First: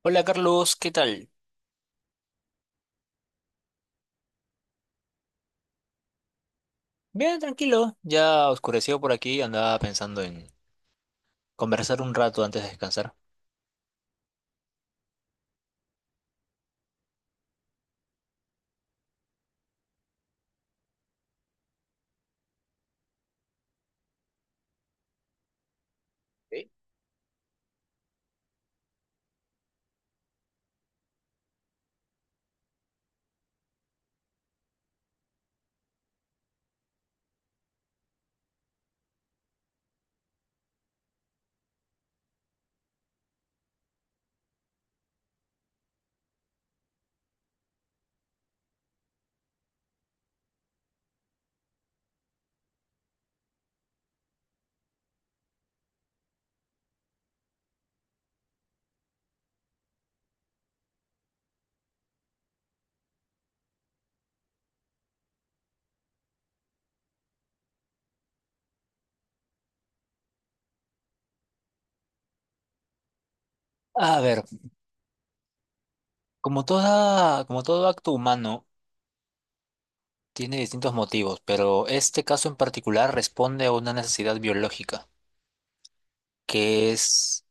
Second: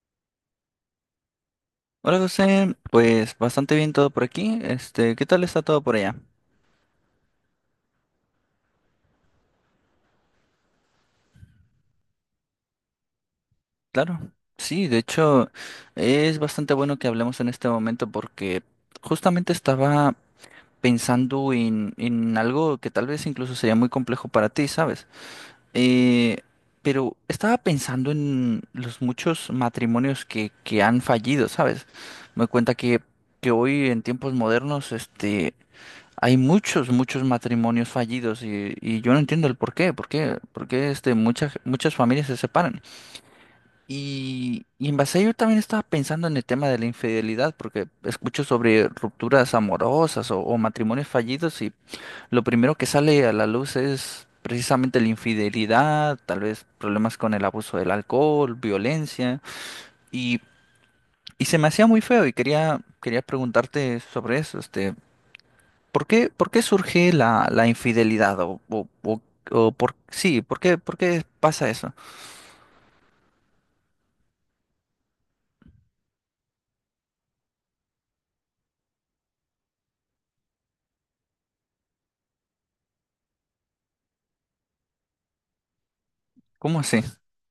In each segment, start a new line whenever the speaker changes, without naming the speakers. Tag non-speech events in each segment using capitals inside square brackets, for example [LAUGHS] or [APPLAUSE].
Hola Carlos, ¿qué tal?
Hola José, pues bastante bien todo por aquí. ¿Qué tal está todo por allá?
Bien, tranquilo, ya oscureció por aquí, andaba pensando en conversar un rato antes de descansar.
Claro, sí, de hecho es bastante bueno que hablemos en este momento porque justamente estaba pensando en algo que tal vez incluso sería muy complejo para ti, ¿sabes? Eh, pero estaba pensando en los muchos matrimonios que han fallido, ¿sabes? Me doy cuenta que hoy en tiempos modernos, hay muchos matrimonios fallidos y yo no entiendo el por qué muchas familias se separan. Y en base a ello también estaba pensando en el tema de la infidelidad, porque escucho sobre rupturas amorosas o matrimonios fallidos y lo primero que sale a la luz es precisamente la infidelidad, tal vez problemas con el abuso del alcohol, violencia y, y se me hacía muy feo y quería preguntarte sobre eso, ¿Por qué surge la infidelidad? O por, sí, por qué pasa eso?
A ver, como todo acto humano tiene distintos motivos, pero este caso en particular responde a una necesidad biológica,
¿Cómo
que
así?
es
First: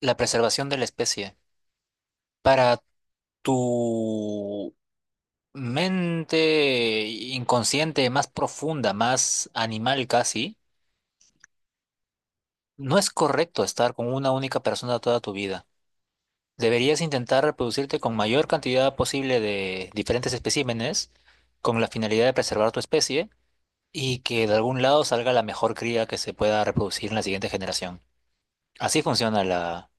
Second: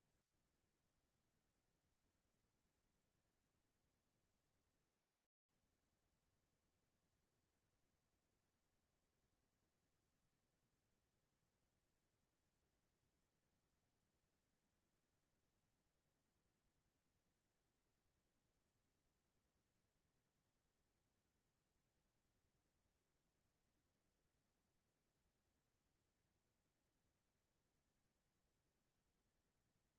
la preservación de la especie. Para tu mente inconsciente más profunda, más animal casi, no es correcto estar con una única persona toda tu vida. Deberías intentar reproducirte con mayor cantidad posible de diferentes especímenes con la finalidad de preservar tu especie y que de algún lado salga la mejor cría que se pueda reproducir en la siguiente generación. Así funciona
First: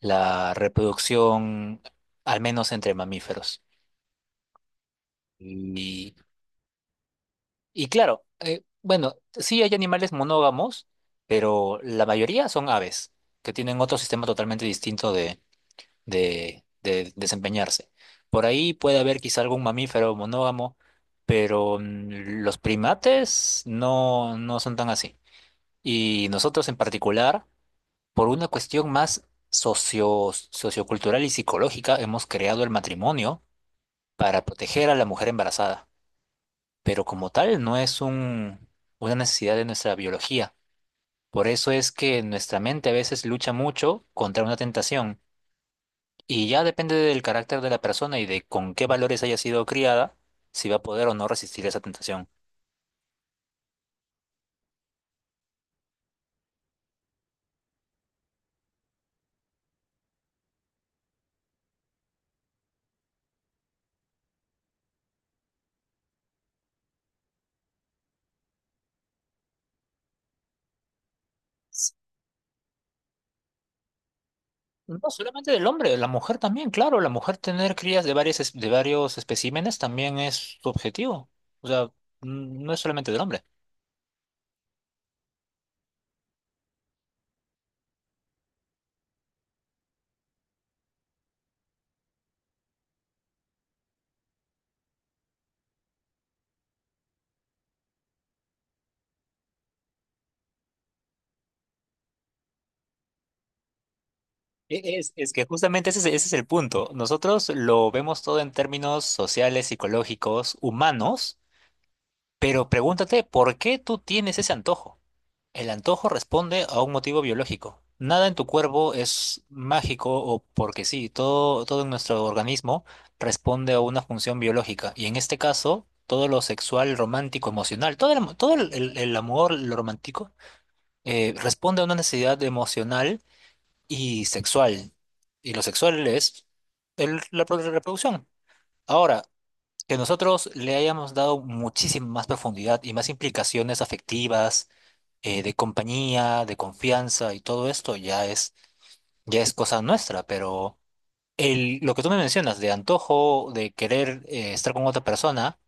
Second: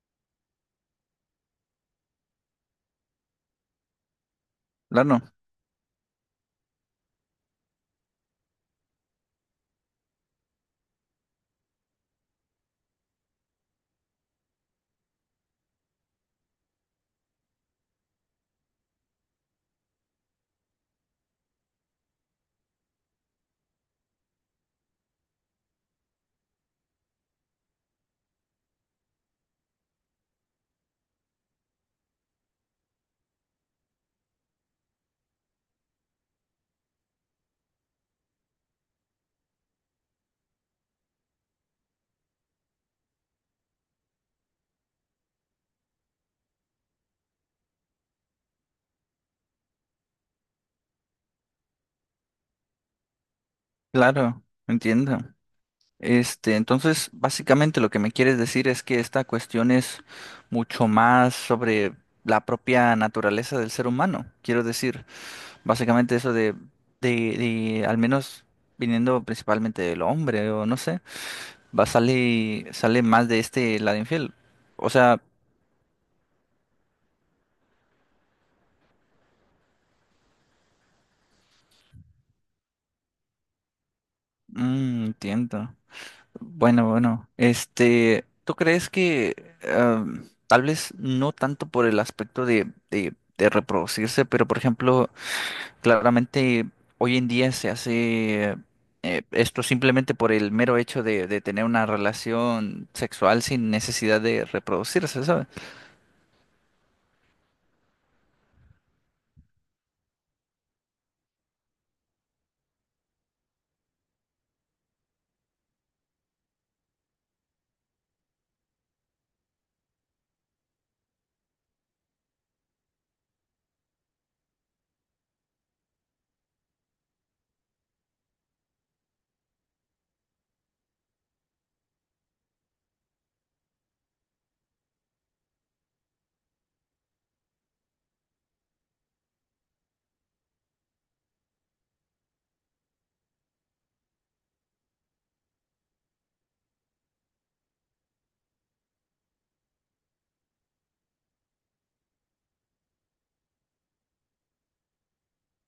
la reproducción, al menos entre mamíferos.
Claro,
Y, y claro, bueno, sí hay animales monógamos, pero la mayoría son aves, que tienen otro sistema totalmente distinto de desempeñarse. Por ahí puede haber quizá algún mamífero monógamo, pero los primates no, no son tan así. Y nosotros en particular, por una cuestión más sociocultural y psicológica, hemos creado el matrimonio para proteger a la mujer embarazada. Pero como tal, no es un, una necesidad de nuestra biología. Por eso es que nuestra mente a veces lucha mucho contra una tentación. Y ya depende del carácter de la persona y de con qué valores haya sido criada, si va a poder o no resistir esa tentación.
claro, entiendo. Entonces, básicamente lo que me quieres decir es que esta cuestión es mucho más sobre la propia naturaleza del ser humano. Quiero decir, básicamente eso de, de al menos viniendo principalmente del hombre, o no sé, sale más de este lado infiel. O
No
sea,
solamente del hombre, la mujer también, claro, la mujer tener crías de varios especímenes también es su objetivo. O sea, no es solamente del hombre.
mm, entiendo. Bueno, bueno, este, ¿tú crees que ah, tal vez no tanto por el aspecto de reproducirse, pero por ejemplo, claramente hoy en día se hace esto simplemente por el mero hecho de tener una relación sexual sin necesidad de
E- Es,
reproducirse,
es que
¿sabes?
justamente ese es el punto. Nosotros lo vemos todo en términos sociales, psicológicos, humanos, pero pregúntate, ¿por qué tú tienes ese antojo? El antojo responde a un motivo biológico. Nada en tu cuerpo es mágico o porque sí, todo en nuestro organismo responde a una función biológica. Y en este caso, todo lo sexual, romántico, emocional, todo el amor, lo romántico, responde a una necesidad emocional y sexual. Y lo sexual es la reproducción. Ahora, que nosotros le hayamos dado muchísima más profundidad y más implicaciones afectivas, de compañía, de confianza y todo esto ya es cosa nuestra, pero lo que tú me mencionas de antojo, de querer estar con otra persona,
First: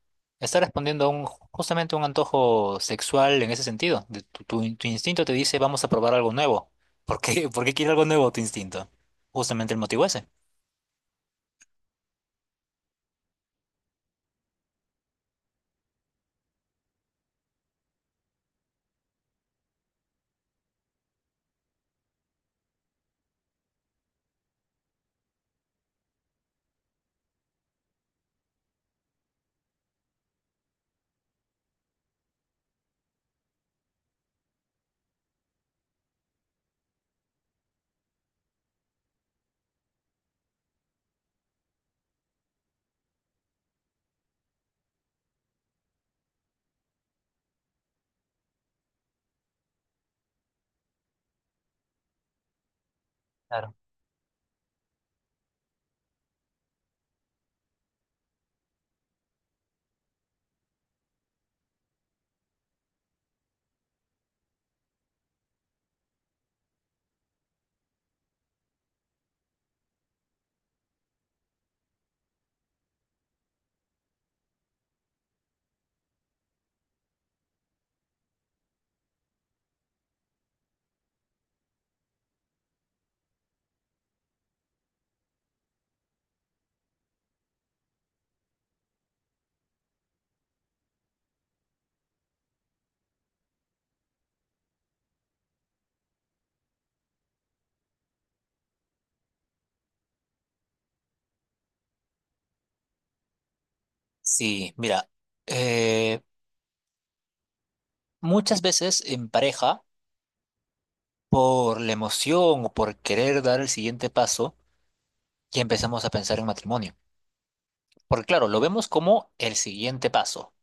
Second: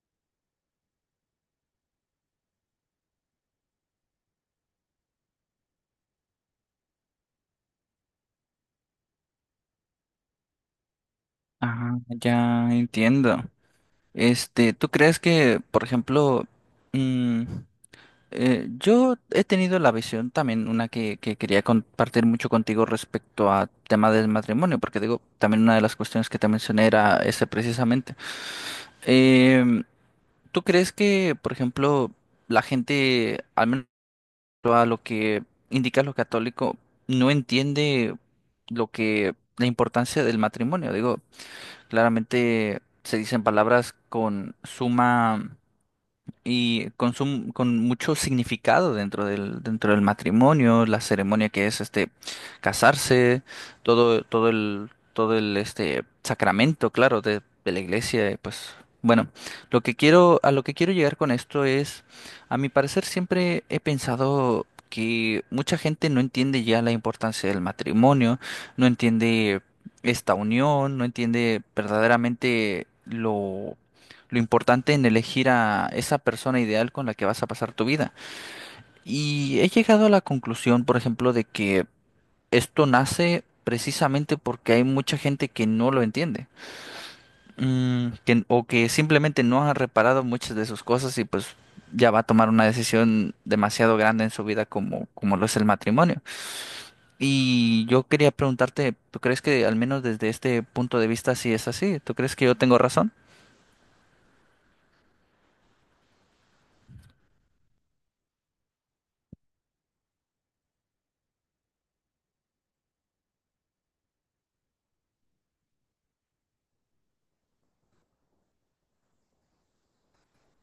está respondiendo a justamente a un antojo sexual en ese sentido. De tu instinto te dice, vamos a probar algo nuevo. [LAUGHS] Por qué quiere algo nuevo tu instinto? Justamente el motivo ese.
Ah, ya entiendo. Este, ¿tú crees que, por ejemplo, mm, yo he tenido la visión también, una que quería compartir mucho contigo respecto a tema del matrimonio, porque digo, también una de las cuestiones que te mencioné era ese precisamente. Em, ¿Tú crees que, por ejemplo, la gente, al menos a lo que indica lo católico, no entiende lo que, la importancia del matrimonio? Digo, claramente se dicen palabras con suma y con mucho significado dentro del matrimonio, la ceremonia que es casarse,
Claro.
todo el sacramento, claro, de la iglesia, y pues bueno, a lo que quiero llegar con esto es, a mi parecer siempre he pensado que mucha gente no entiende ya la importancia del matrimonio, no entiende esta unión, no entiende verdaderamente lo importante en elegir a esa persona ideal con la que vas a pasar tu vida. Y he llegado a la conclusión, por ejemplo, de que esto nace precisamente porque hay mucha gente que no lo entiende, mm, que- o que simplemente no ha reparado muchas de sus cosas y pues ya va a tomar una decisión demasiado grande en su vida como lo es el matrimonio. Y yo quería preguntarte, ¿tú crees que al menos desde este punto de vista sí es así? ¿Tú crees que yo tengo razón?
Sí, mira, eh, muchas veces en pareja, por la emoción o por querer dar el siguiente paso, ya empezamos a pensar en matrimonio. Porque claro, lo vemos como el siguiente paso,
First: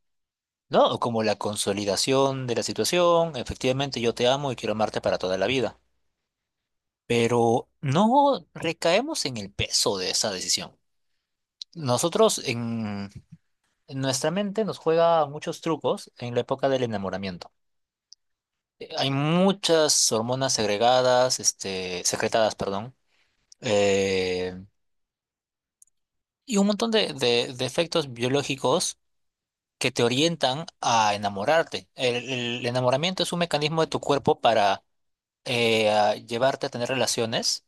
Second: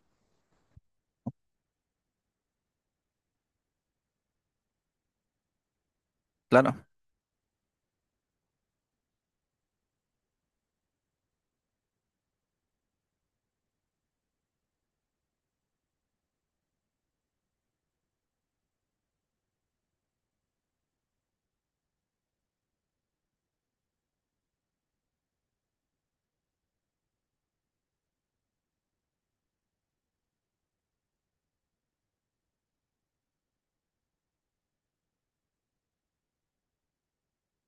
¿no? O como la consolidación de la situación, efectivamente yo te amo y quiero amarte para toda la vida.
Claro,
Pero no recaemos en el peso de esa decisión. Nosotros en nuestra mente nos juega muchos trucos en la época del enamoramiento. Hay muchas hormonas segregadas, este, secretadas, perdón, eh, y un montón de efectos biológicos que te orientan a enamorarte. El enamoramiento es un mecanismo de tu cuerpo para a llevarte a tener relaciones,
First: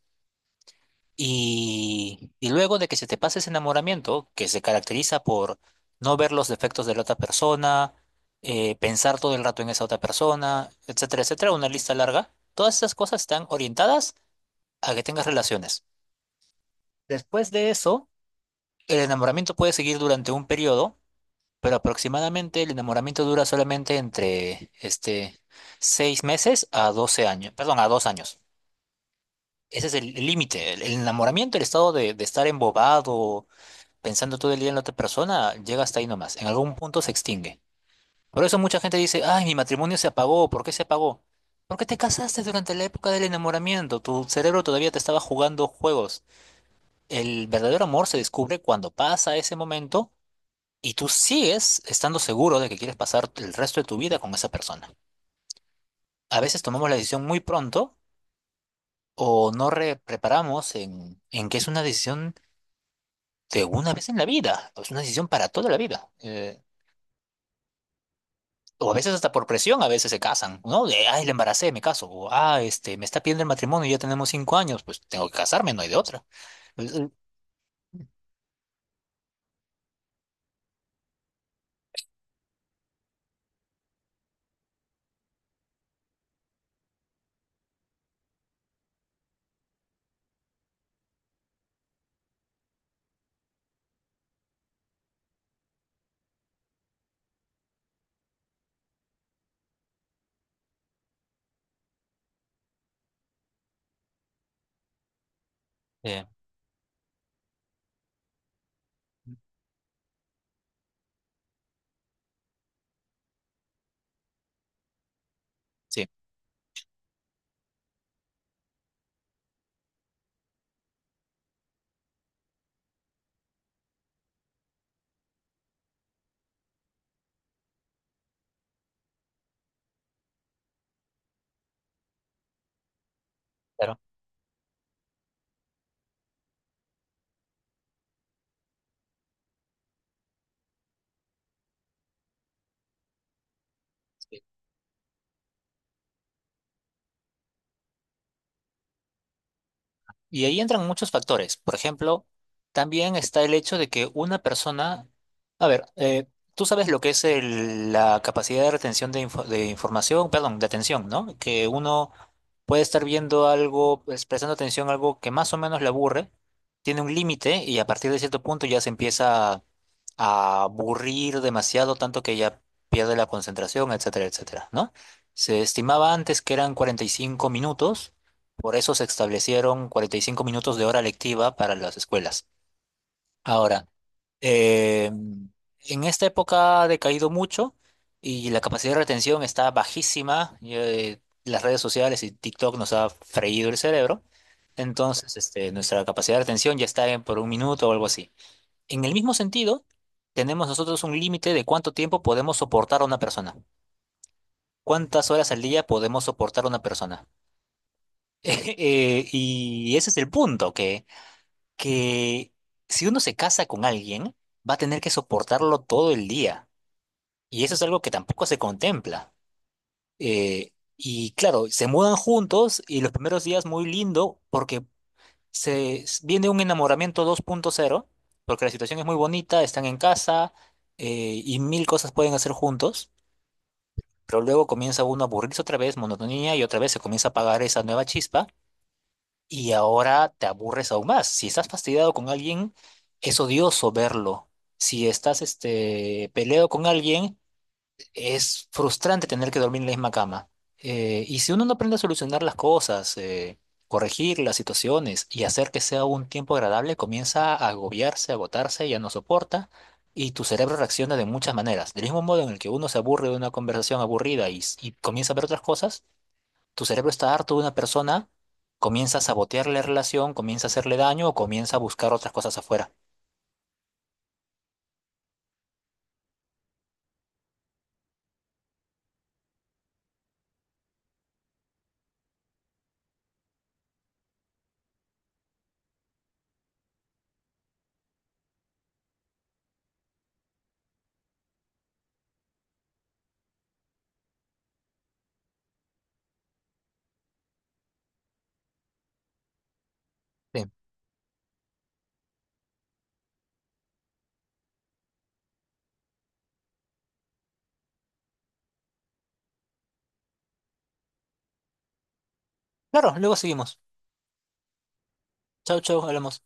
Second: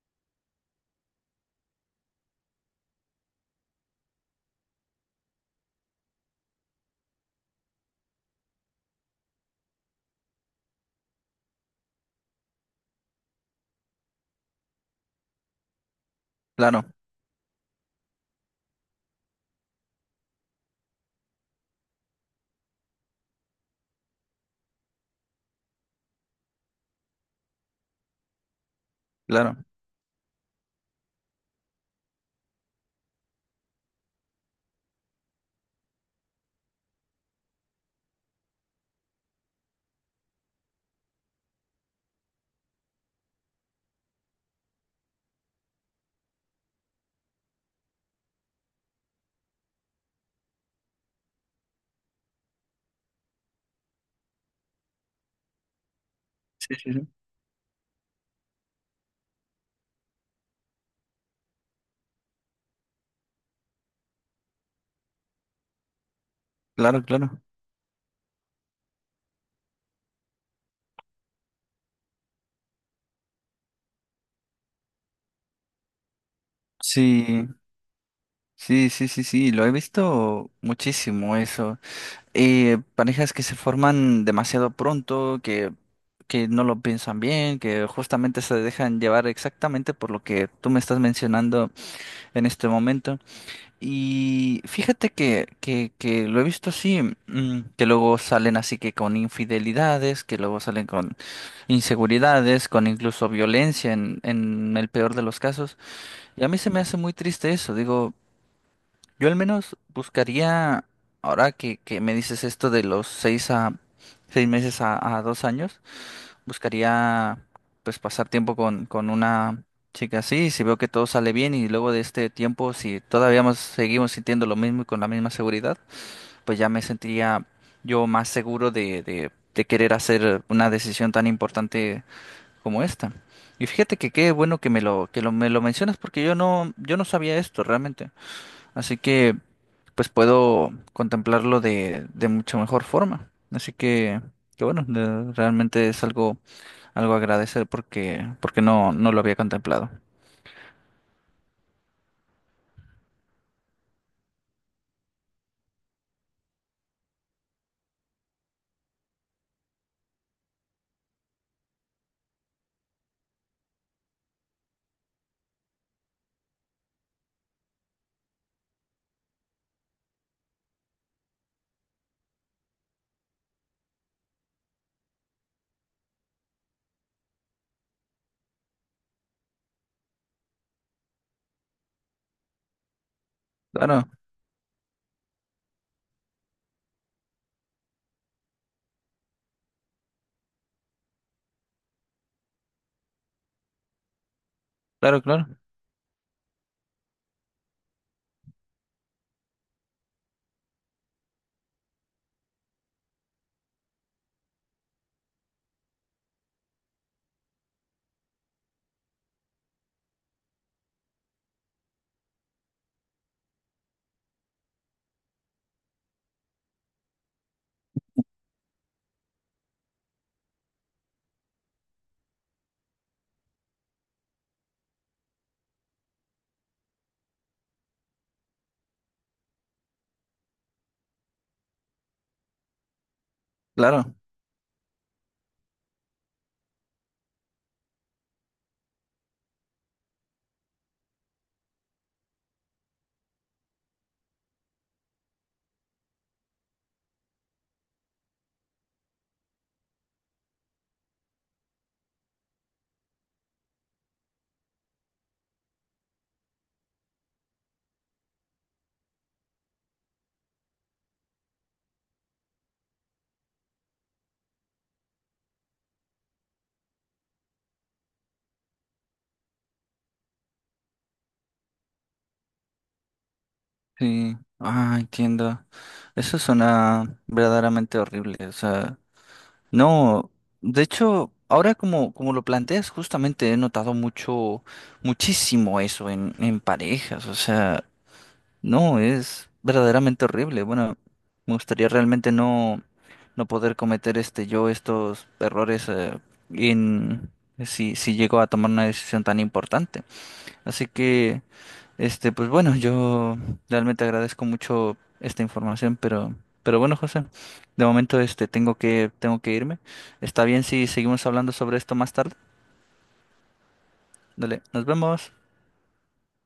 y luego de que se te pase ese enamoramiento, que se caracteriza por no ver los defectos de la otra persona, pensar todo el rato en esa otra persona, etcétera, etcétera, una lista larga, todas esas cosas están orientadas a que tengas relaciones.
claro,
Después de eso, el enamoramiento puede seguir durante un periodo. Pero aproximadamente el enamoramiento dura solamente entre 6 meses a a 2 años.
claro.
Ese es el límite. El enamoramiento, el estado de estar embobado, pensando todo el día en la otra persona, llega hasta ahí nomás. En algún punto se extingue. Por eso mucha gente dice, ay, mi matrimonio se apagó. ¿Por qué se apagó? Porque te casaste durante la época del enamoramiento. Tu cerebro todavía te estaba jugando juegos. El verdadero amor se descubre cuando pasa ese momento y tú sigues estando seguro de que quieres pasar el resto de tu vida con esa persona. A veces
Sí,
tomamos
sí,
la
sí.
decisión muy pronto, o no re- preparamos en que es una decisión de una vez en la vida, o es una decisión para toda la vida.
Claro, claro.
O a veces hasta por presión, a veces se casan, ¿no? De, ay, le embaracé, me caso. O, ah, me está pidiendo el matrimonio y ya tenemos 5 años, pues tengo que casarme, no hay de otra. Pues, Eh,
Sí, sí, sí, sí, sí, lo he visto muchísimo eso. Parejas que se forman demasiado pronto, que no lo piensan bien, que justamente se dejan llevar exactamente por lo que tú me estás mencionando en este momento. Y fíjate que lo he visto así, mm, que luego salen así que con infidelidades, que luego salen con inseguridades, con incluso violencia en el peor de los casos.
eh,
Y a mí se me hace muy triste eso, digo. Yo al menos buscaría, ahora que me dices esto de los seis meses a dos años,
sí,
buscaría pues pasar tiempo con una chica así, si veo que todo sale bien y luego de este tiempo, si todavía seguimos sintiendo lo mismo y con la misma seguridad, pues ya me sentiría yo más seguro de querer hacer una decisión tan importante como esta. Y fíjate
claro.
que qué bueno que me lo mencionas porque yo no sabía esto realmente. Así que pues puedo contemplarlo de mucha mejor forma. Así que bueno, de- realmente es algo, algo a agradecer porque, porque no, no lo había contemplado.
Y ahí entran muchos factores. Por ejemplo, también está el hecho de que una persona, a ver, tú sabes lo que es la capacidad de retención de información, perdón, de atención, ¿no? Que uno puede estar viendo algo, pues, prestando atención a algo que más o menos le aburre, tiene un límite y a partir de cierto punto ya se empieza a aburrir demasiado, tanto que ya pierde la concentración, etcétera, etcétera, ¿no? Se estimaba antes que eran 45 minutos, por eso se establecieron 45 minutos de hora lectiva para las escuelas. Ahora,
Claro,
eh, en esta época ha decaído mucho y la capacidad de retención está bajísima. Y, las redes sociales y TikTok nos ha freído el cerebro.
claro,
Entonces,
claro,
nuestra capacidad de retención ya está en por un minuto o algo así. En el mismo sentido, tenemos nosotros un límite de cuánto tiempo podemos soportar a una persona, cuántas horas al día podemos soportar a una persona. [LAUGHS] Y ese es el punto, que si uno se casa con alguien, va a tener que soportarlo todo el día. Y eso es algo que tampoco se contempla. Eh, y claro, se mudan juntos y los primeros días muy lindo porque viene un enamoramiento 2.0, porque la situación es muy bonita, están en casa, y mil cosas pueden hacer juntos,
claro.
pero luego comienza uno a aburrirse otra vez, monotonía, y otra vez se comienza a apagar esa nueva chispa y ahora te aburres aún más. Si estás fastidiado con alguien, es odioso verlo. Si estás peleado con alguien, es frustrante tener que dormir en la misma cama. Y si uno no aprende a solucionar las cosas, corregir las situaciones y hacer que sea un tiempo agradable, comienza a agobiarse, a agotarse, ya no soporta y tu cerebro reacciona de muchas maneras. Del mismo modo en el que uno se aburre de una conversación aburrida y comienza a ver otras cosas, tu cerebro está harto de una persona, comienza a sabotear la relación, comienza a hacerle daño o comienza a buscar otras cosas afuera.
Sí. Ah, entiendo. Eso suena verdaderamente horrible. O sea, no. De hecho, ahora como lo planteas, justamente he notado muchísimo eso en parejas. O sea. No, es verdaderamente horrible. Bueno, me gustaría realmente no poder cometer este yo estos errores en si llego a tomar una decisión tan importante.
Bien.
Así que, este, pues bueno, yo realmente agradezco mucho esta información, pero bueno, José, de momento este tengo tengo que irme. Está bien si seguimos hablando sobre esto más tarde.
Claro, luego seguimos.
Dale, nos vemos.
Chau, chau, hablamos.